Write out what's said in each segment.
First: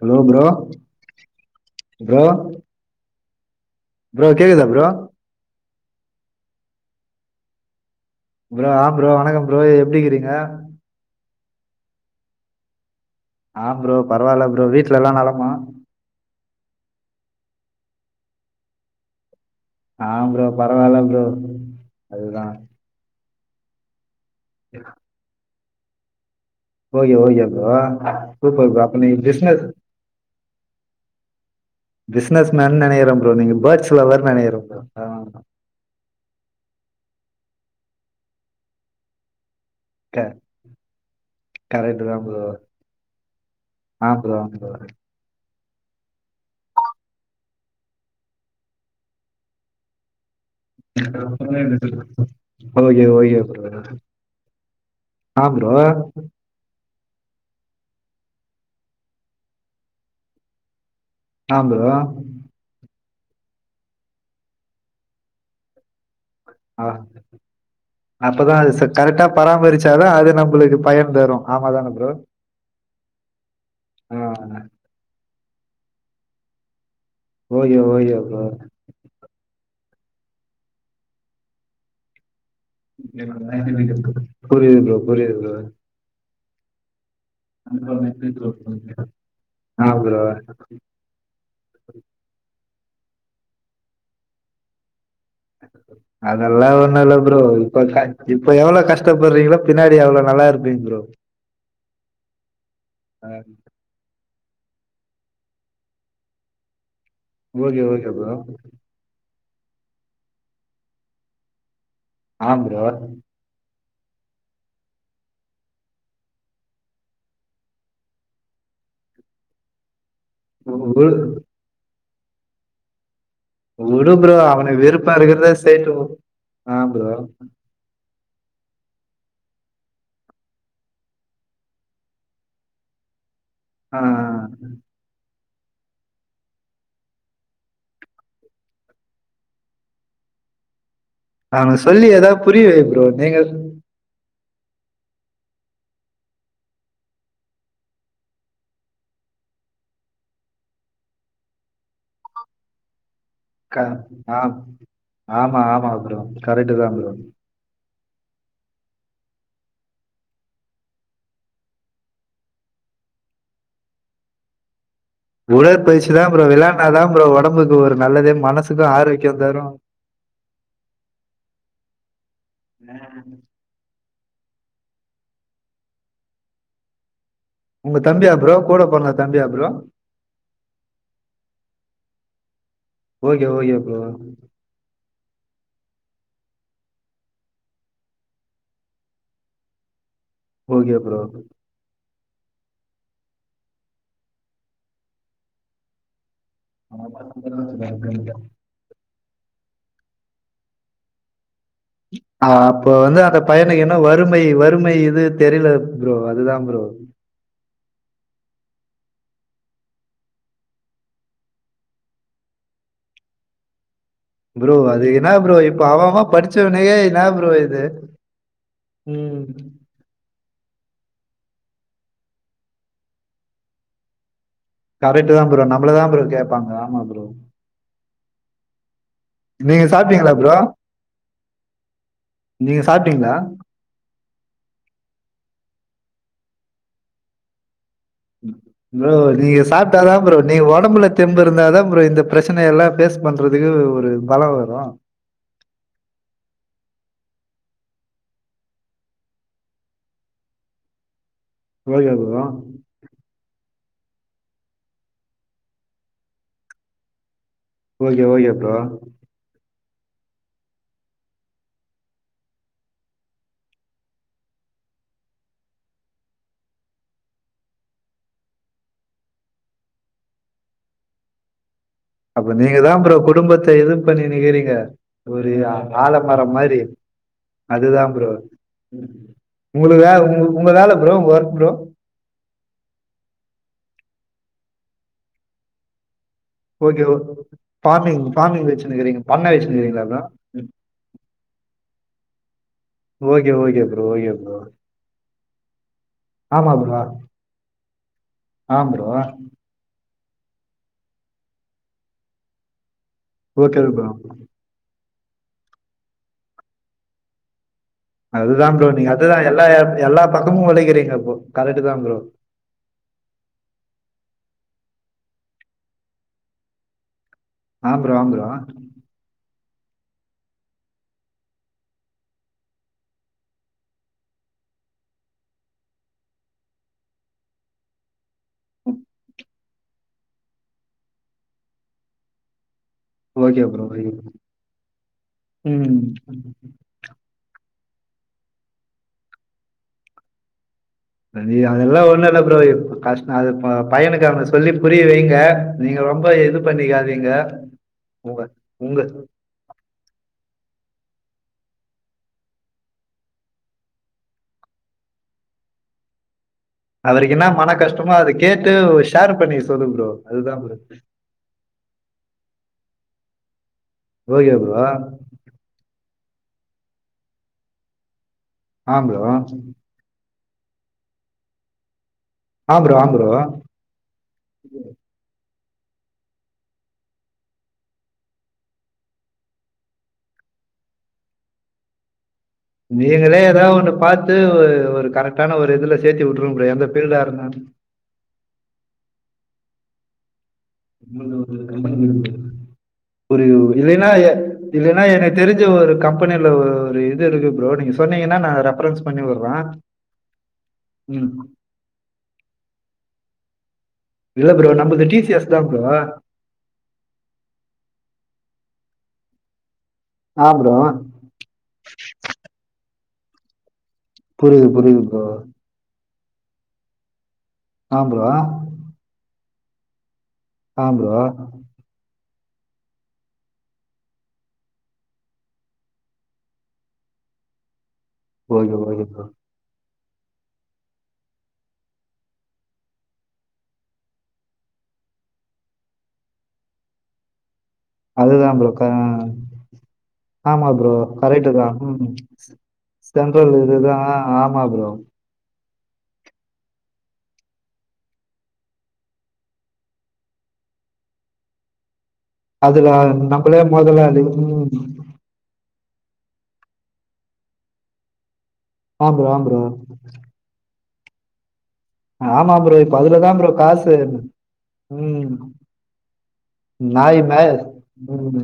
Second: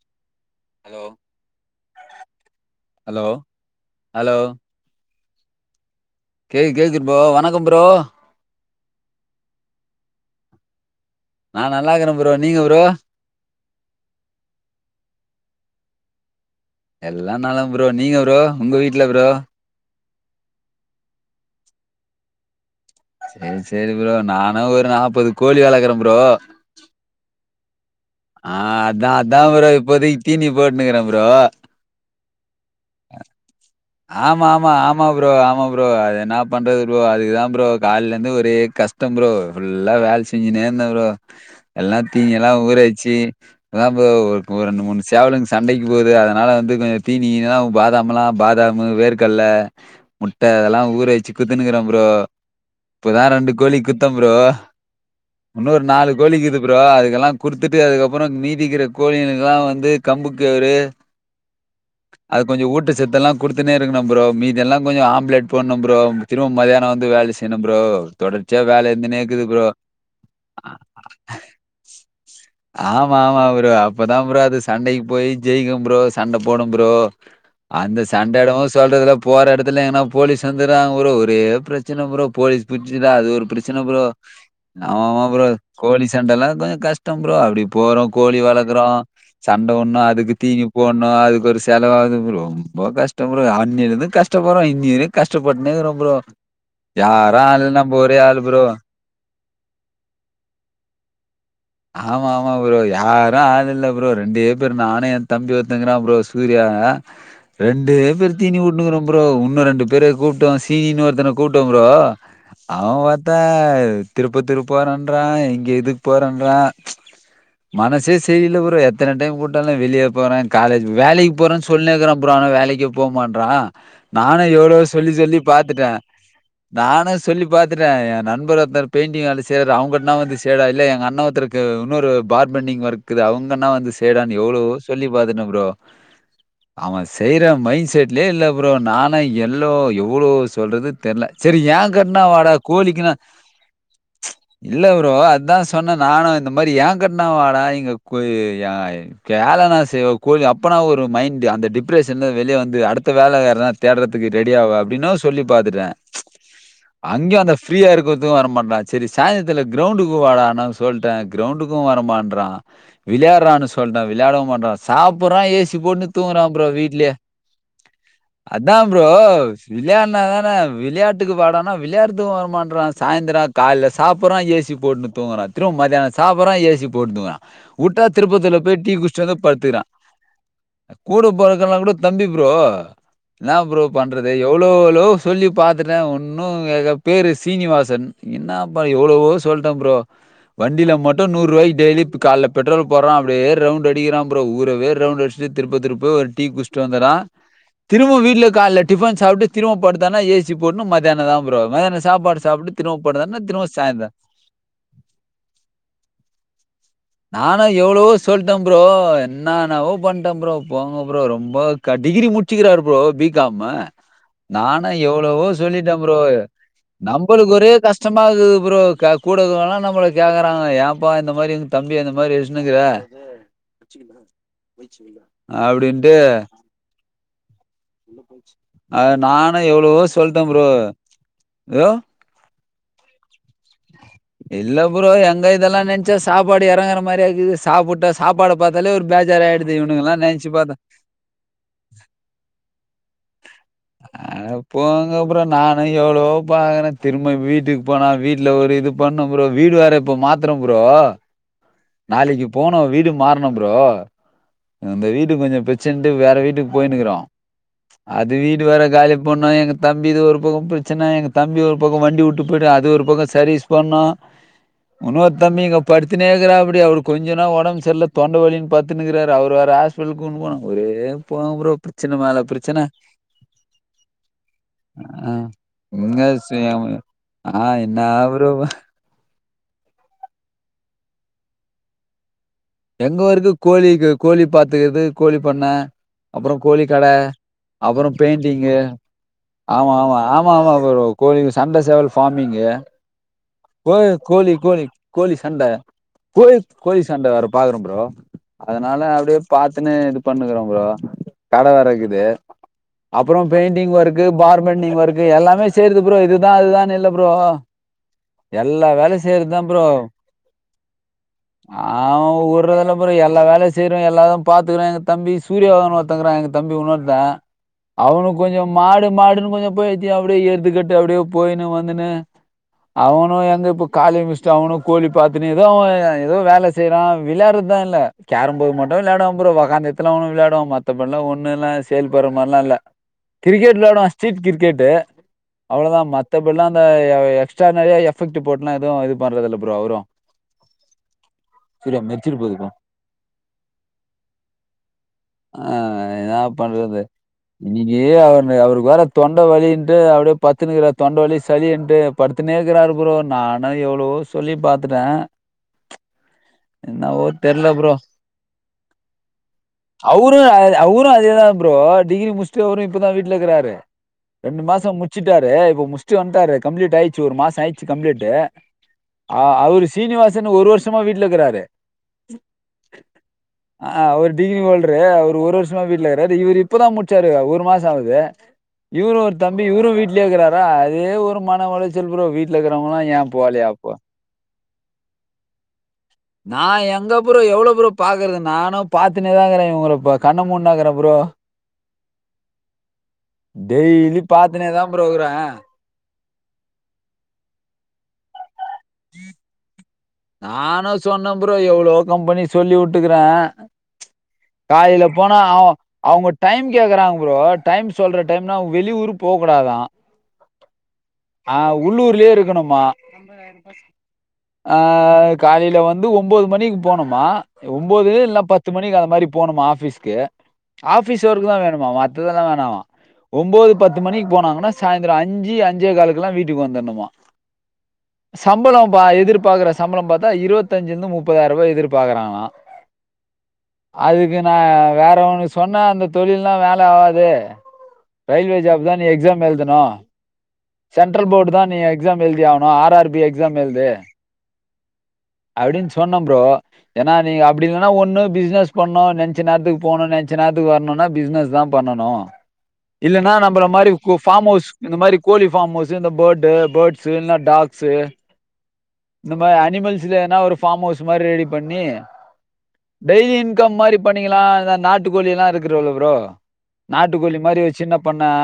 Hello bro hello bro hello bro hello கேக்கதா bro கேக் கேக்குது ப்ரோ வணக்கம் ப்ரோ ப்ரோ ஆ ப்ரோ வணக்கம் ப்ரோ எப்டிக்கிறீங்க நா நல்லா இக்குறே ப்ரோ நீங்க ப்ரோ ஆ ப்ரோ பரவால்ல ப்ரோ வீட்டுல எல்லா நலமா எல்லா நலம் ப்ரோ நீங்க ப்ரோ உங்க வீட்டுல ப்ரோ ஆ ப்ரோ பரவால்ல ப்ரோ அது தா ஆ செரி ப்ரோ நானு ஒரு நாப்பது கோழி வளக்குற ப்ரோ ஓகே ஓகே ப்ரோ ஆ சூப்பர் அப்ப அதா நீங்க அதா பிசினஸ் ப்ரோ இப்போதிக் தீனி போட்னுருக்ற ப்ரோ பிஸ்னஸ் மேன் நெனைக்ற ப்ரோ நீங்க பேட்ஸ் ஆமா ஆமா ஆமா ப்ரோ ஆமா ப்ரோ அது என்னா பண்றது ப்ரோ அதுக்குதா ப்ரோ கால்ல இந்து ஒரே கஷ்டோ ப்ரோ ஃபுல்லா க வேல செஞ்சினேருந்த ப்ரோ எல்லா கரெக்ட் தா தீனி ப்ரோ எல்லா ஊற வச்சி அதா ப்ரோ ஆ ஆ ஒரு ப்ரோ ரெண்டு மூணு சேவலுங் சண்டைக்கு போது அதனால வந்து கொஞ்சோ தீனீ கீனி பாதாம்லா பாதா மு வேர்கல்ல முட்ட அதெல்லா ஊற வச்சி குட்த்துன்னுக்ற ப்ரோ ஓகே இப்பதா ஓகே ரெண்டு ப்ரோ கோழி குட்த்த ப்ரோ ஆ ப்ரோ இன்னு ஒரு நாலு கோழி இக்கிது ப்ரோ அதுக்கெல்லா குடுத்துட்டு அதுக்கப்றோ மீதிக்கிற கோழியனுகெல்லா வந்து கம்பு கவுரு ஆ ப்ரோ அதுக் கொஞ்சோ ஊட்ட சத்தெல்லா குடுத்துனே இருக்கணு ப்ரோ மீதியெல்லா கொஞ்சோ ஆம்லெட் போனு ப்ரோ திரும்ப ஆ மதியானோ வந்து வேல செய்யணு ப்ரோ அப்பதா தொடர்ச்சியா ச வேல இருந்துனே கரெக்டா இருக்குது ப்ரோ பராமரிச்சாதா அது நம்புளுக்கு பயன் தரு ஆமா தான ப்ரோ ஆமா ஆமா ப்ரோ ஆ அப்பதா ப்ரோ அது சண்டைக்கு போய் ஜெயிக்கு ப்ரோ சண்ட போடு ப்ரோ ஓகே அந்த ஓகே ப்ரோ சண்டயிடவு சொல்றதுல போற எடத்துல எங்கனா போலீஸ் வந்துறாங்க ப்ரோ ஒரே பிரச்சன ப்ரோ போலீஸ் புட்ச்சுதா அது ஒரு பிரச்சன ப்ரோ புரியுது நா ஆமா ஆமா புரியுது ப்ரோ கோழி சண்டெல்லா தா கஷ் ட ப்ரோ அப்டி போறோ கோழி ப்ரோ வளக்குறோ சண்ட ஆ போனு ப்ரோ அதுக்கு தீனி போ னு அதுக்கு ஒரு செலவாவது இப்ப ரொம்ப கஷ்டோ ப்ரோ அன்னைலருந் கஷ்ட்ட பறோ இன்னிவரியு அதெல்லா ஒண்ணுல்ல ப்ரோ யாரும் ஆள் இல்ல இப்ப நம்ப ஒரே ஆள் இப்ப ப்ரோ. எவ்ளோ கஷ் ட பறீங்ளோ பின்னாடி அவ்ளோ நல்லாருப்பீங் ப்ரோ ஆமா ஆமா ப்ரோ ஆ யாரு ஆள் இல்ல ப்ரோ ரெண்டே பேரு நானே ஏ தம்பி ஒருத்தங்றா ப்ரோ சூர்யா ஓகே ரெண்டே ஓகே ப்ரோ பேர் தீனி உட்னுக்குறோ ப்ரோ உன்னு ரெண்டு பேரு கூப்ட்டோ சீனின்னு ஒருத்தன கூப்ட ப்ரோ ஆ ப்ரோ அவ வ தா திருப்பத்தூர் போறன்றா இங்க இதுக் போறன் ற ஆ மனசே செரில ப்ரோ எத்தன டைம் கூட்டாலு வெளிய போறா காலேஜ் வுடு வேலைக்கு போறன் சொல்னேக்றா ப்ரோ ஆனா வேலைக்கே போமாட்றா வுடு ப்ரோ நானு எவ்ளவோ அவனுக்கு சொல்லி விருப்பம் சொல்லி இருக்கிறத பாத்துட்டே செய்யட்டும் ஆ ப்ரோ நானு சொல்லி பாத் துட்டே ஏ நண்பர் ஒருத்தர் பெயிண்டிங் வேல செய்ற அவங்கட்னா வந்து சேர்டா இல்ல எங்க அண்ண ஒருத் ஒருத்தக்கு உன்னொரு பார்பண்டிங் ஒர்க்து அவங்கன்னா வந்து ஆ செய்டானு எவ்ளோ சொல்லி பாத்துட்ட ப்ரோ அவ செய்ற மைண்ட் செட்லயே இல்ல ப்ரோ நானு எல்லோ எவ்ளோ சொல்றது தெர்ல செரி ஏ அவனுக்கு சொல்லி கட்னா ஏதாவது வாடா புரிய வை ப்ரோ கோழிக்குனா நீங்க இல்ல ப்ரோ அதா சொன்ன நானு இந்த மாரி ஏ கட்னா வாடா இங்க கொ யா வேலனா செய்வே கோழி அப்பனா ஒரு மைண்ட் அந்த டிப்ரஷன் வெளிய வந்து அடுத்த வேல தா க தேடறதுக்கு ஆ ரெடி ஆவ அப்டின்னு சொல்லி ஆமா பாத்துட்டே ஆமா ப்ரோ கரெக்ட் தா ப்ரோ அங்யு அந்த ஃப்ரீயா இருக்கர்து வர மாட்டா செரி சாயந்தத்ல கிரௌண்டுக்கு வாடானா சொல்ட கிரௌண்டுக்கு வர மாட்றா விளையாறானு சொன்னா விளையாடவு மாட்றா சாப்புறா ஏசி போட்டு உடற்பயிற்சி தா தூங்குறா ப்ரோ விளையாடுனாதா வீட்லயே ப்ரோ ஒடம்புக்கு ஒரு நல்லது அதா மனசுக்கு ப்ரோ ஆரோக்கியம் தரும் விளயாட்னா தான விளையாட்டுக்கு வாடானா விளையாட்த்துக்கு வர மாட்றா சாய்ந்தர கால்ல சாப்றா ஏசி போட்னு தூங்றா திரும்ப மதியான சாப்றா ஏசி போட்டு தூங்றா உங்க உட்டா தம்பியா ப்ரோ திருப்பத்தூர்ல கூட போய் டீ பொறந்த குட்ச்சுட்டு தம்பியா வந்து ப்ரோ படுத்துக்குறா கூட பொறக்கலனா கூட தம்பி ப்ரோ ஓகே என்னா ஓகே ப்ரோ பண்றது எவ்ள் ளோ ளோ சொல்லி பாத்துட்டே ஒன்னு எங்க பேரு சீனிவாசன் என்னாபா எவளவோ சொல்ட்டே ப்ரோ வண்டில ஓகே ப்ரோ மட்டு நூறுவாய்க்கு டெய்லி இப்ப கால்ல பெட்ரோல் போட்றா அப்டியே ரவுண்ட் அடிக்கிறா ப்ரோ ஊரவே ரவுண்ட் அடிச்ட்டு திருப்பத்தூர் போய் ஒரு டீ குட்ச் ட்டு வந்துட்றா திரும்ப வீட்லயு கால்ல டிஃபன் சாப்ட்டு திரும்ப படுத்தானா ஏ சி போட்னு மதியான தா ப்ரோ மத்யான சாப்பாடு சாப்ட்டு திரும்ப படுத்தானா திரும்ப சாய்ந்தர மை வறுமை இது தெரில ப்ரோ அதுதா ப்ரோ நானு எவ்ளோவோ சொல்ட்டே ப்ரோ என்னானவோ பண்ட்டே ப்ரோ போங்க ப்ரோ ரொம்ப க டிகிரி முட்ச்சுக்குறாரு ப்ரோ பி காமு ப்ரோ நானு அது என்ன எவ்வளவோ ப்ரோ இப்போ சொல்லிட்டே அவன் ப்ரோ அவன் படிச்சவனுக்கே என்ன ப்ரோ நம்பளுக்கு ஒரே இது கஷ்டமாருக்குது ப்ரோ க கூட ம் இருக்குறவலா நம்மளக் கேக்குறாங்க ஏப்பா இந்த மாரி வந்து தம்பிய அந்த மாரி வெச்சினுக்கிற அப்டின்ட்டு அங்க ஆமா ப்ரோ அத நானு நீங்க எவளவோ சாப்பிட்டீங்களா சொல்ட்டே ப்ரோ ப்ரோ நீங்க சாப்ட்டீங்ளா இல்ல ப்ரோ எங்க இதெல்லா நென்ச்சா சாப்பாடு எறங்குற மாரியாக்குது சாப்புட்டா சாப்பாட பாத்தாலே ஒரு ப்ரோ நீங்க பேஜாராயிடுது இவனுங்களா சாப்பிட்டாதான் ப்ரோ நென்ச்சு நீங்க பாத்தா உடம்புல தெம்பு இருந்தா தா ப்ரோ இந்த பிரச்சனையெல்லா ஃபேஸ் பண்றதுக்கு ஒரு பல வரு ங்க ப்ரோ நானு எவ்ளவோ பாக்றே திரும்ப வீட்டுக்கு போனா வீட்ல ஒரு இது பண்ணு ப்ரோ வீடு வேற இப்ப மாத் த்றம் ப்ரோ ஓகே ப்ரோ நாளைக்கு போனு வீடு மாற்ணு ப்ரோ இந்த வீடு கொஞ்ச பிரச்சனன்ட்டு வேற வீட்டுக்கு போயினுக்குறோ ஓகே அது ஓகே வீடு ப்ரோ வேற காலிப் பண்ணு எங்க தம்பி இது ஒரு பக்க பிரச்சன எங்க தம்பி ஒரு பக்க வண்டி வுட்டு போயி்ட்டு அது ஒரு பக்க சர்வீஸ் பண்ணு உன்னொரு தம்பி இங்க படுத்துனே இருக்குறாப்பு டி அவருக்கு கொஞ்ச நா ஒடம்பு செர்ல்ல தொண்ட வலினு பட்த்துனுக்குறாரு அவர வேற ஹாஸ்பிட்டலுக்கு கூட்னு போனு ஒரே போங்க ப்ரோ ச்சனன மேல அப்ப நீங்க பிரச்சன தான் ப்ரோ குடும்பத்த இது பண்ணினுக்கிறீங்க. ஆ ஒரு ஆ- ஒன்னுமே ஆலமரம் செய்ய மாரி மட்ல ஆ என்ன ப்ரோ வா உங்களுக்கு வே உங் உங்க வேல ப்ரோ உங்க ஒர்க் ப்ரோ எங்க வொர்க்கு கோழிக்கு கோழி பாத்துக்கிறது கோழி பண்ண அப்பற ஓகே கோழிக்கட ஓ அப்பற ஃபார்மிங் ஃபார்மிங் பெயிண்டிங்கு வச்சுனுக்கிறீங்க பண்ண ஆமா வச்சுனுக்கிறீங்களா ஆமா ப்ரோ? ஆம் மா ஆமா ப்ரோ கோழிங் சண்ட சேவல் ஃபார்மிங்கு ஓகே ஓகே கோ ப்ரோ ஓகே கோழி ப்ரோ கோழி கோழி சண்ட கோழி ஆமா கோழி ப்ரோ சண்ட வேறப் பாக்றோ ப்ரோ ஆ அதனால ப்ரோ அப்டியே ப பாத்துன்னே இது பண்ணுக்குறோ ப்ரோ கட வேறக்குது அப்பறோ ஓகே பெயிண்டிங் ப்ரோ. ஒர்க்கு பார் பெண்டிங் வொர்க்கு எல்லாமே செய்றது ப்ரோ இதுதா அதுதான் இல்ல ப்ரோ அதுதா எல்லா ப்ரோ நீங்க வேலையும் அதுதா எல்லா செய்றதுதான் ப்ரோ எல்லா பக்கமு ஒழைக்கிறீங்க ப்ரோ கரெட்டு தா ப்ரோ இப்ப ஒரு இதுல பூரா எல்லா வேலையு செய்றோ எல்லாதா பாத்துக்குறோ எங்க தம்பி சூரியானு ஒருத்தக்குறா எங்க தம்பி உன்னொருத்த ஆ ப்ரோ ஆ அவனு ப்ரோ கொஞ்ச மாடு மாடுன்னு கொஞ்ச பைத்திய அப்டியே எடுத்துக்கிட்டு அப்டியே போயினு வந்துனு அவனு எங்க இப்ப காலேஜ் முட்ச்சுட்டு அவனு கோழி பாத்துன்னு எதோ அவ எதோ வேல செய்றா விளாட்றதுதா இல்ல கேரம் போர்டு மட்டு விளாடுவா ப்ரோ ஒக்காந்து த்துலா ஒன்னு விளாடுவா மத்தபட்ல்லா ஒன்னுல செயல்படுற மார்லா இல்ல ஓகே கிரிக்கெட் ப்ரோ விளாடுவே ஓகே ப்ரோ ஸ்டீட் கிரிக்கெட்டு அவ்ளோதா ம். மத்தபட்லா அந்த எக்ஸ் ஸ்ட்டா நெறைய எஃபக்ட் போட்லா எது இதுபன்றதில்ல ப்ரோ அவரு நீ அதெல்லா சூர்யா ஒன்னு மெர்ச்சிட்டு இல்ல போது ப்ரோ இப் கஷ் அது ப பய்யனுக்கு அப்றோ சொல்லி புரிய வைங்க ஆ நீங்க ரொம்ப என்னா இது பண்றது பண்ணிக்காதிங்க இன்னிக்கி உங்க அவரு அவருக்கு உங்க வேற தொண்ட வலின்ட்டு அப்டியே பத்துனுக்றா தொண்ட வலி சளின்ட்டு படுத்துனேகிறாரு ப்ரோ நானு எவ்ளோ சொல்லி பாத்துட்டே என்னவோ அவருக்கு என்ன தெர்ல மன ப்ரோ கஷ்டமோ அத கேட்டு ஷேர் பண்ணிக்க சொல்லு ப்ரோ அதுதா ப்ரோ அது தா ப்ரோ டிகிரி முச்ட்டு அவரே இப்பதா வீட்ல இருக்றாரு ஓகே ரெண்டு ப்ரோ. மாசோ முச்சிட் டாரு இப்ப முச்ட்டு வந்ட்டாரு கம்ளீட் ஆயிச்சு ஒரு மாச ஆயிச்சு கம்ளீட்டு ஆம் ப்ரோ. அ அவரு சீனிவாசன் ஒரு வருஷமா வீட்ல இருக்றாரு ஆ ப்ரோ ஆ ப்ரோ ஆ அவரு டிகிரி ஓல்ட்ரு ஒரு ஒரு வருஷமா வீடல இருக்றாரு இவரு இப்பதா முட்ச்சாரு ஒரு மாசோ ஆவுது இவரு ஒரு தம்பி இவரு வீட்லயே இருக்றாரா அதே ஒரு மன ஒளச் சல் ப்ரோ வீட்ல இருக்றவங்ளா ஏ போலய்யா அப்போ இது ஒரு ஒரு கரெக்டான ஒரு இதுல சேத்து விட்ருங்க ப்ரோ எந்த பீல்டா இருந்தாலு பாக்றது நானு பாத்துனேதா இருக்றே இவுங்ளப்ப கண்ணமூண்ணாகுற [inaudible] ஒரு இல்லைனா டெய்லி பாத்துனேதா இல்லைனா ப்ரோ இருக்கறே எனக் தெரிஞ்ச ஒரு கம் பெனில ஒரு இது இருக்கு ப்ரோ நீங்க சொன்னீங்கன்னா நா ரெஃபரன்ஸ் பண்ணி விடுறேன். நானு ம். சொன்னே ப்ரோ எவ்ளோ கம்பெனி சொல்லி வுட்டுக்றே இல்ல ப்ரோ காலையில நம்மது போனா டிசிஎஸ் தான் ப்ரோ. அவுங்க டைம் கேக்குறாங்க ப்ரோ டைம் சொல்ற டைம்னா அவுங் வெளியூரு போக்கூடாதா ஆ ப்ரோ ஆ உள்ளூர்லயே இருக்கணுமா புரியுது ஆ புரியுது ப்ரோ காலைல வந் து ஒம்பது மணிக்கு போணுமா ஆ ஒம்பது ப்ரோ இல்னா பத்து மணிக்கு அந்த மாரி போணுமா ஆஃபீஸ்க்கு ஆ ப்ரோ ஆஃபிஸ் ஒர்க் தா வேணுமா மத்ததெல்லா வேணாமா ஒம்போது பத்து மணிக்கு போனாங்கன்னா சாய்ந்ரோ அஞ்சு அஞ்சே காலுக்ல்லா வீட்டுக்கு வந்துர்னுமா ஓகே சம்பளோ பா ஓகே ப்ரோ எதிர்பாக்ற சம்பளோ பாத்தா இருவத்தஞ்சுல இருந்து முப்பதாயிரோ எதிர்பாக்றாங்கனா அதுக்கு நா வேற ஒன்னு சொன்னே அந்த தொழில்லா வேல ஆவாது அதுதான் ரயில்வே ப்ரோ ஜாப் க தா நீ எக்ஸாம் எழ்தணு ஆமா ப்ரோ சென்ட்ரல் கரெக்டு போர்டு தா தான் நீ ம் எக்ஸாம் எழ்தியாணு ஆர் ஆர்பி சென்ட்ரல் எக்ஸாம் எழ்து இதுதான் ஆமா ப்ரோ அப்டின் சொன்னே ப்ரோ ஏன்னா நீங்க அப்டி இல்லன்னா ஒன்னு பிஸ்னஸ் பண்ணு நென்ச்ச நேரத்துக்கு போணு நென்ச்ச நேரத்துக்கு வர்ணுனா பிஸ்னஸ் தா பண்ணணு அதுல இல்லன்னா நம்மளே நம்பள மாரி கு முதலாளி ஃபார்மவுஸ் ம் இந்த மாரி கோழி ஃபார்மவுஸ்ஸு இந்த பேர்டு பேர்ட்ஸ் இல்னா டாக்ஸ்ஸு ஆ ப்ரோ இந்த ஆ மாரி ப்ரோ அனிமல்ஸ் இல்லனா ஒரு ஃபார்மவுஸ் மாரி ரெடி பண்ணி ஆமா ப்ரோ இப்ப டெய்லி அதுலதான் ப்ரோ இன்கம் காசு மாரி பண்ணிக்கலா அத நாட்டுக்கோழி ம் எல்லா இருக்குறல ப்ரோ நாய் நாட்டுக்கோழி மே மாரி ஒரு சின்ன பண்ண ம்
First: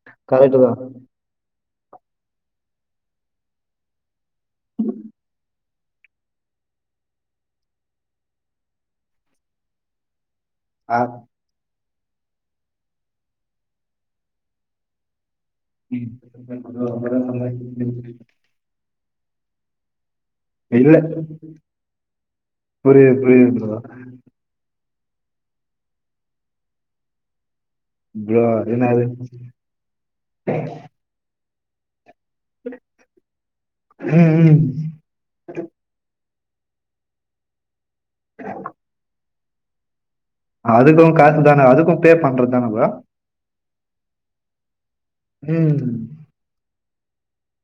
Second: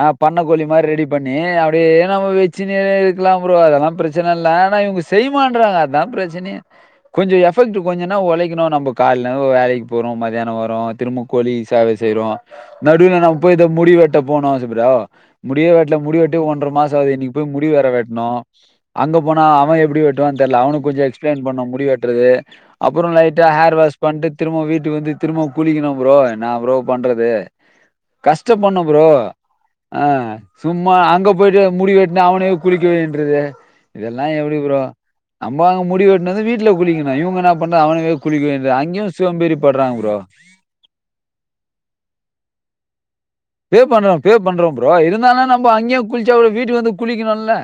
ஆ பண்ணக் கரெக்டு கோழி தான் மாரி ரெடி பண்ணி அப்டியே நம்ம வச்சுனே இருக்லா ப்ரோ அதெல்லா பிரச் சன இல்ல ஆனா இவுங்க செய்வான்றாங்க அதா பிரச்சனே கொஞ்சோ எஃபெக்ட்டு கொஞ்சன்னா ஒழைக்கணு நம்ப கால்ன ஒ வேலைக்கு போறோ மத்யானோ வரோ ஆ திரும கோழி சேவ செய்றோ நடுல நம் போய் இத முடி வெட்ட போனா ஆச ப்ரோ முடியே வெட்ல ம் முடி வெட்டி ஒன்ற மாசோ ஆகுது இன்னைக்கு போய் முடி வேர வெட்ணு அங்க போனா அவே எப்டி வெட் ட்டு தெர்ல அவனுக் இல்ல கொஞ்சோ எக்ஸ்பிளைன் பண்ணோ முடிவெட்றகு அப்புறோ புரியுது லைட்டா புரியுது ஹேர் ப்ரோ வாஷ் பண்ட்டு திருமோ வீட்டுக்கு வந்து திருமோ குளிக்குணு ப்ரோ என்ன ப்ரோ பண்றது ப்ரோ கஷ்டப்பட்ணு என்னது ப்ரோ ஆ சும்மா அங்க போய்ட்டு முடி வெட்னா அவனையு குளிக்க வைன்றது இதெல்லா ம் எப்டி ம் ப்ரோ நம்ம அங்க முடி வெட்டினது வீட்ல குளிக்குணு இவுங்க என்ன பண்றா அவனுங்களே குளிக்க வைன்றது அங்கியு சோம்பேரி பட்றாங் ப்ரோ அதுக்கு காசுதான அதுக்கு பே பண்றதுதானபா பே பண்றோ பே பண்றோ ப்ரோ இருந்தாலு நம்போ ம். அங்யே குள்ச்சா கூட வீட்டுக்கு வந்து குளிக்கணுல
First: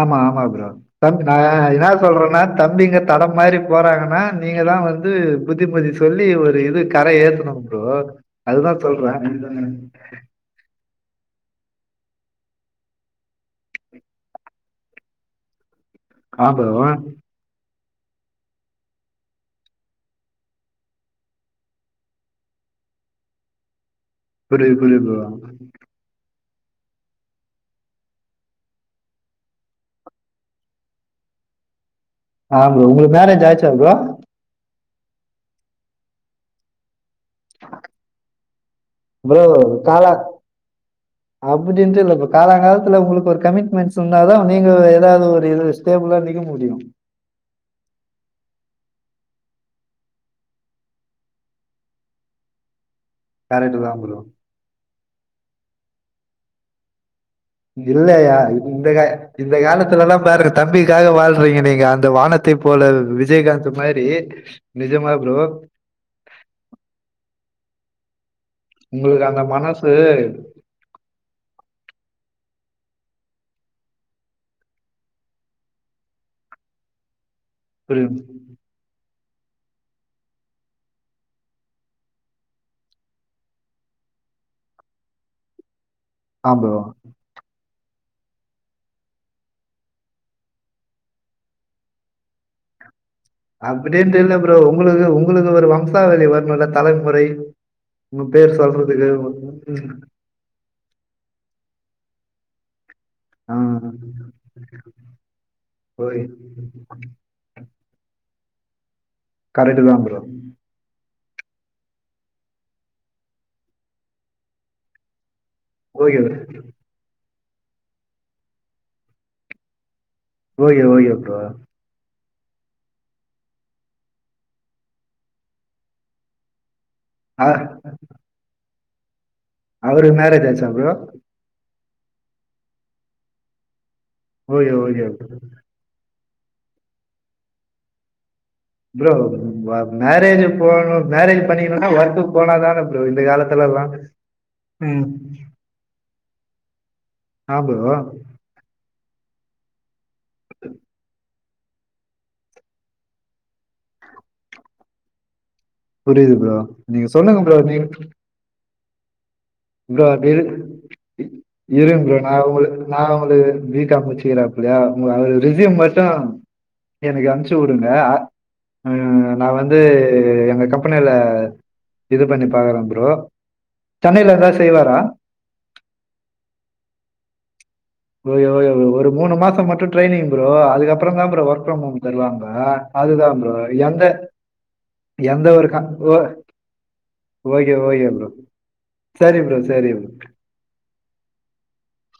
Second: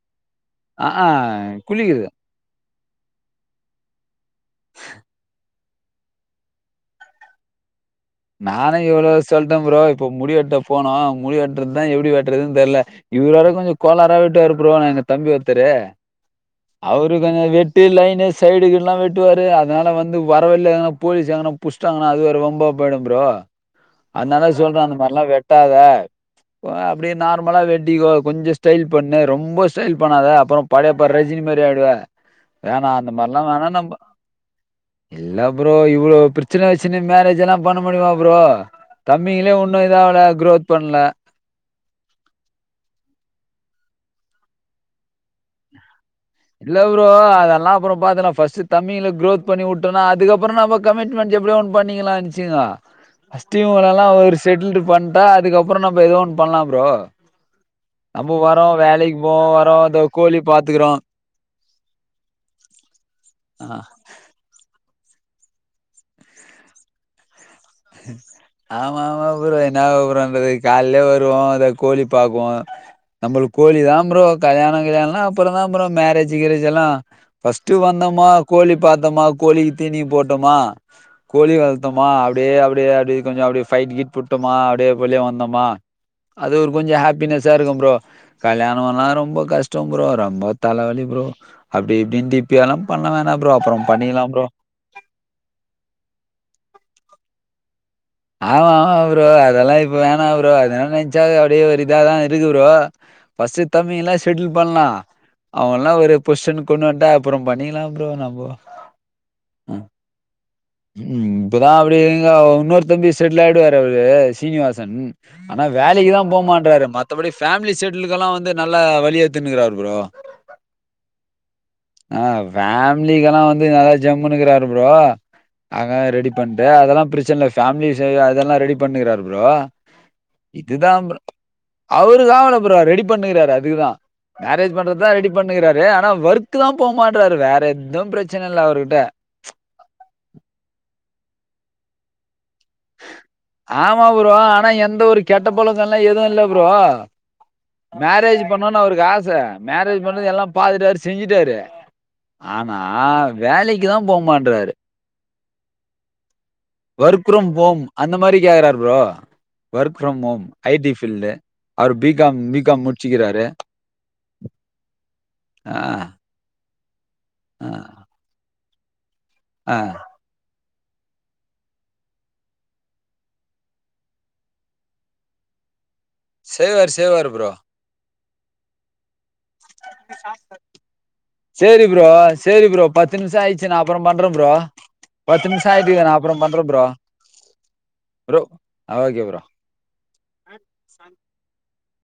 ஆமா ஆமா ப்ரோ கர்ட்டுதா என்ன குளிக்குது சொல்றனா தம்பீங்க தடம் மாரி போறாங்கனா நீங்கதா வந்து புத்திமதி சொல்லி ஒரு இது கரை ஏத்தனு ப்ரோ நானு அதுதான் எவுளவோ சொல்றேன். சொல்ட்டன் ப்ரோ இப்ப முடி வெட்ட போனோ முடி வெட்டுறதுதான் எப்படி வெட்றதா எப்டி வெட்றதுன் தெர்ல இவுர் வேற கொஞ்சோ கோலாரா வெட்டுவாரு ஆனா எங்க தம்பி ஒர்த்தரு ஆ ப்ரோ. அவரு கொஞ்சோ வெட் டி லைனு சைடுகிட்லா வெட்டுவாரு அதுனால வந்து வரவழில எங்கனா போலீஸ் எங்கனா புஷ்டாங்கனா அது வேற வம்பா போய்டு ப்ரோ அதுனால சொல்ற புரியுது, அந்த புரியுது மார்லா ப்ரோ. வெட்டாத இப்ப அப்டியே நார்மலா வெட்டிகோ கொஞ்சோ ஸ்டைல் பண்ணு ரொம்ப ஸ்டைல் பண்ணாத அப்புறோ படையப்பா ரஜினி மாரி ஆய்டுவ ஆ உங்குளுக் மேரேஜ் ஆய்ச்சா ப்ரோ இல்ல ப்ரோ இவுளோ பிர்ச்சின வச்சினு மேரேஜெலா பண்ண முடியுமா ப்ரோ ப்ரோ தம்பிங்களே உன்னு இதாவல குரோத் பண்ல அப்டின்ட்டு இல்ல இப்ப காலாங்காலத்துல உங்ளுக்கு ஒரு கமிட்மெண்ட்ஸ் இருந்தாதா நீங்க எதாது ஒரு இதுல ஸ்டேபுலா நிக்க இல்ல முடியும். ஃப்ரோ அதலா அப்புறோ பாக்குலா ஃபஸ்ட்டு தம்பிங்குள குரோத் பண்ணி உட்டோனா அதுகப்புறோ நம்ம கமிட்மெண்ட் எப்டியோ ஒன் பண்ணிக்கிலா நெனச்சிங்கோ ஃபஸ்ட்டு கரெக்ட்டு தான் இவுங்கலலா ப்ரோ. ஒரு செட்டுல்ட்டு பண்ட்டா அதுகப்புறோ நம்ப எதோ ஒன் பண்லா ப்ரோ இல்லயா நம்ம வரோம் இந்த கா வேலைக்கு போவோம் இந்த வரோம் காலத்துலலா கோழி பாருங்க பாத்துக்குறோம் தம்பிக்காக வாழ்றீங்க நீங்க அந்த வானத் தை போல விஜயகாந்த் மாரி நிஜமா ப்ரோ ஆமா உங்களுக்கு ஆமா அந்த ப்ரோ என்ன மனசு ப்ரோ பண்றது கால்லே வருவோ அந்த கோழி பாப்போ நம்மளுக் கோழிதா ப்ரோ கல்யாணோ கில்யாண்லா அப்புறோந்தா ப்ரோ மேரேஜு கீரேஜெல்லா ஃபஸ்ட்டு ஒரு வந்தோமா கோழி பாத்தோமா கோழிக்கு தீனிய போட்டோமா கோழி வள்த்தோமா அப் டி அப்டியே அப்டியே கொஞ்சோ அப்டி ஃபை்ட் கிட் புட்டோமா அப்டியே வெளிய வந்தோமா ஆ அது ஒரு ப்ரோ கொஞ்சோ ஹாப்பினஸ்ஸா இருக்கு ப்ரோ கல்யாணோலா ரொம்ப கஷ்டோ ப்ரோ ரொம்போ தலவலி ப்ரோ அப்டி இப்டின் திர்ப்பி அதுலா பண்ணவேணா அப்பிடின்ட்டு இல்ல ப்ரோ உங்குளுகு உங்குளுக்கு ஒரு வம்சாவழி வர்ணுல்ல தலைமுறை உங்க பேர் சொல்றதுக்கு உங்க [unintelligible] என்ன ப்ரோ அதுலா நென்ச்சால அப்டியே ஒரு இதாதா இருக்கு ப்ரோ ஆ ஃபஸ்ட்டு தம்பிங்களா செட்டுல் பண்லா அவன்லா ஒரு ஓகே பொஷ்ஷனுக் கொண்டுவன்ட்டா அப்புறோ பண்ணிக்குலா ப்ரோ நம்போ கரெட்டுதா ப்ரோ ம் இப்பதா அப்டி இங்க உன்னோரு தம்பி செட்லாய்டுவாரு அவரு சீனிவாசன் ஆனா ஓகே வேலைக்குதா போமாற்றாரு மத் தபடி ஃபேம்லி செட்லுக்கலா வந்து நல்லா வழியெத்துன்னுகுறாரு ப்ரோ ஓகே ஓகே ப்ரோ ஆ ஃபேமிலிக்கலா வந்து நல்லா ஜம்முன் இர்குறாரு ப்ரோ ஆக ரெடி பண்ட்டு அதெல்லா பிரச்சன்ல்ல ஃபேமிலி விஷயோ அதெல்லா ரெடி பண்ணுகிறாரு ப்ரோ அவருக்கு மேரேஜ் ஆச்சா இதுதா ப்ரோ அவரு வாங்கல ப்ரோ ரெடி பண்ணுகிறாரு அதுக்குதா ஓகே மேரேஜ் ஓகே பண்றத்தா ரெடி பண்ணுனிக்குறாரு ஆனா ஒர்க்குதா போமாட்றாரு வேற எத்துவு பிரச்சன இல்ல அவரு ப்ரோ ஒர் மேரேஜி போணு மேரேஜ் பன்னிக்னானா ஒர்குக் போனாதான ஆமா ப்ரோ ஆனா எந்த ம் ஒரு கெட்ட பழக்கல்லா எதுவோ இல்ல ப்ரோ ஆ ப்ரோ மேரேஜ் பண்ணுனு அவருக்கு ஆச மேரேஜ் பண்றதுக்கு எல்லா பாத்துட்டாரு செஞ்சிட்டாரு ஆனா வேலைக்கு தா போமாட்றாரு புரியுது ப்ரோ நீங்க ஒர்க் சொல்லுங்க ஃப்ரம் ப்ரோ நீ ஹோம் அந்த மாரி கேக்றாரு bro work bro from home I T field. [unintelligible] அவரு இருங்க பி ப்ரோ நா காம் பி உங்ளுக் காம் நா முடிச்சுக்கிறாரு உங்களுக் பி காம் முச்சுகிறே குதா அவுருது ரிசியு ஆ மட்டு எனக்கு அம்ச்சு ஆ உடுங்க அ நா ஆ வந்து து எங்க கம்பெனில இது பண்ணி பாக்றே ப்ரோ சென்னைல [unintelligible] செய்வாரா செய்வாரு செய்வாரு ப்ரோ ஓக்கே ஓக்கே ப்ரோ ஒரு மூணு பாசோ மட்டு ட்ரைனிங் ப்ரோ அதுகப்றோ தா ப்ரோ ஒர்க் சேரி ஃப்ரம்ஹோம் ப்ரோ தருவாங்க அதுதா ப்ரோ எந்த அப்றோ ப்ரோ பத்து நிம்ஷோ ஆயிட்ருக்கு நா அப்றோ பண்ற ப்ரோ ஓக்கே ஓக்கே ப்ரோ சரி ப்ரோ சரி ப்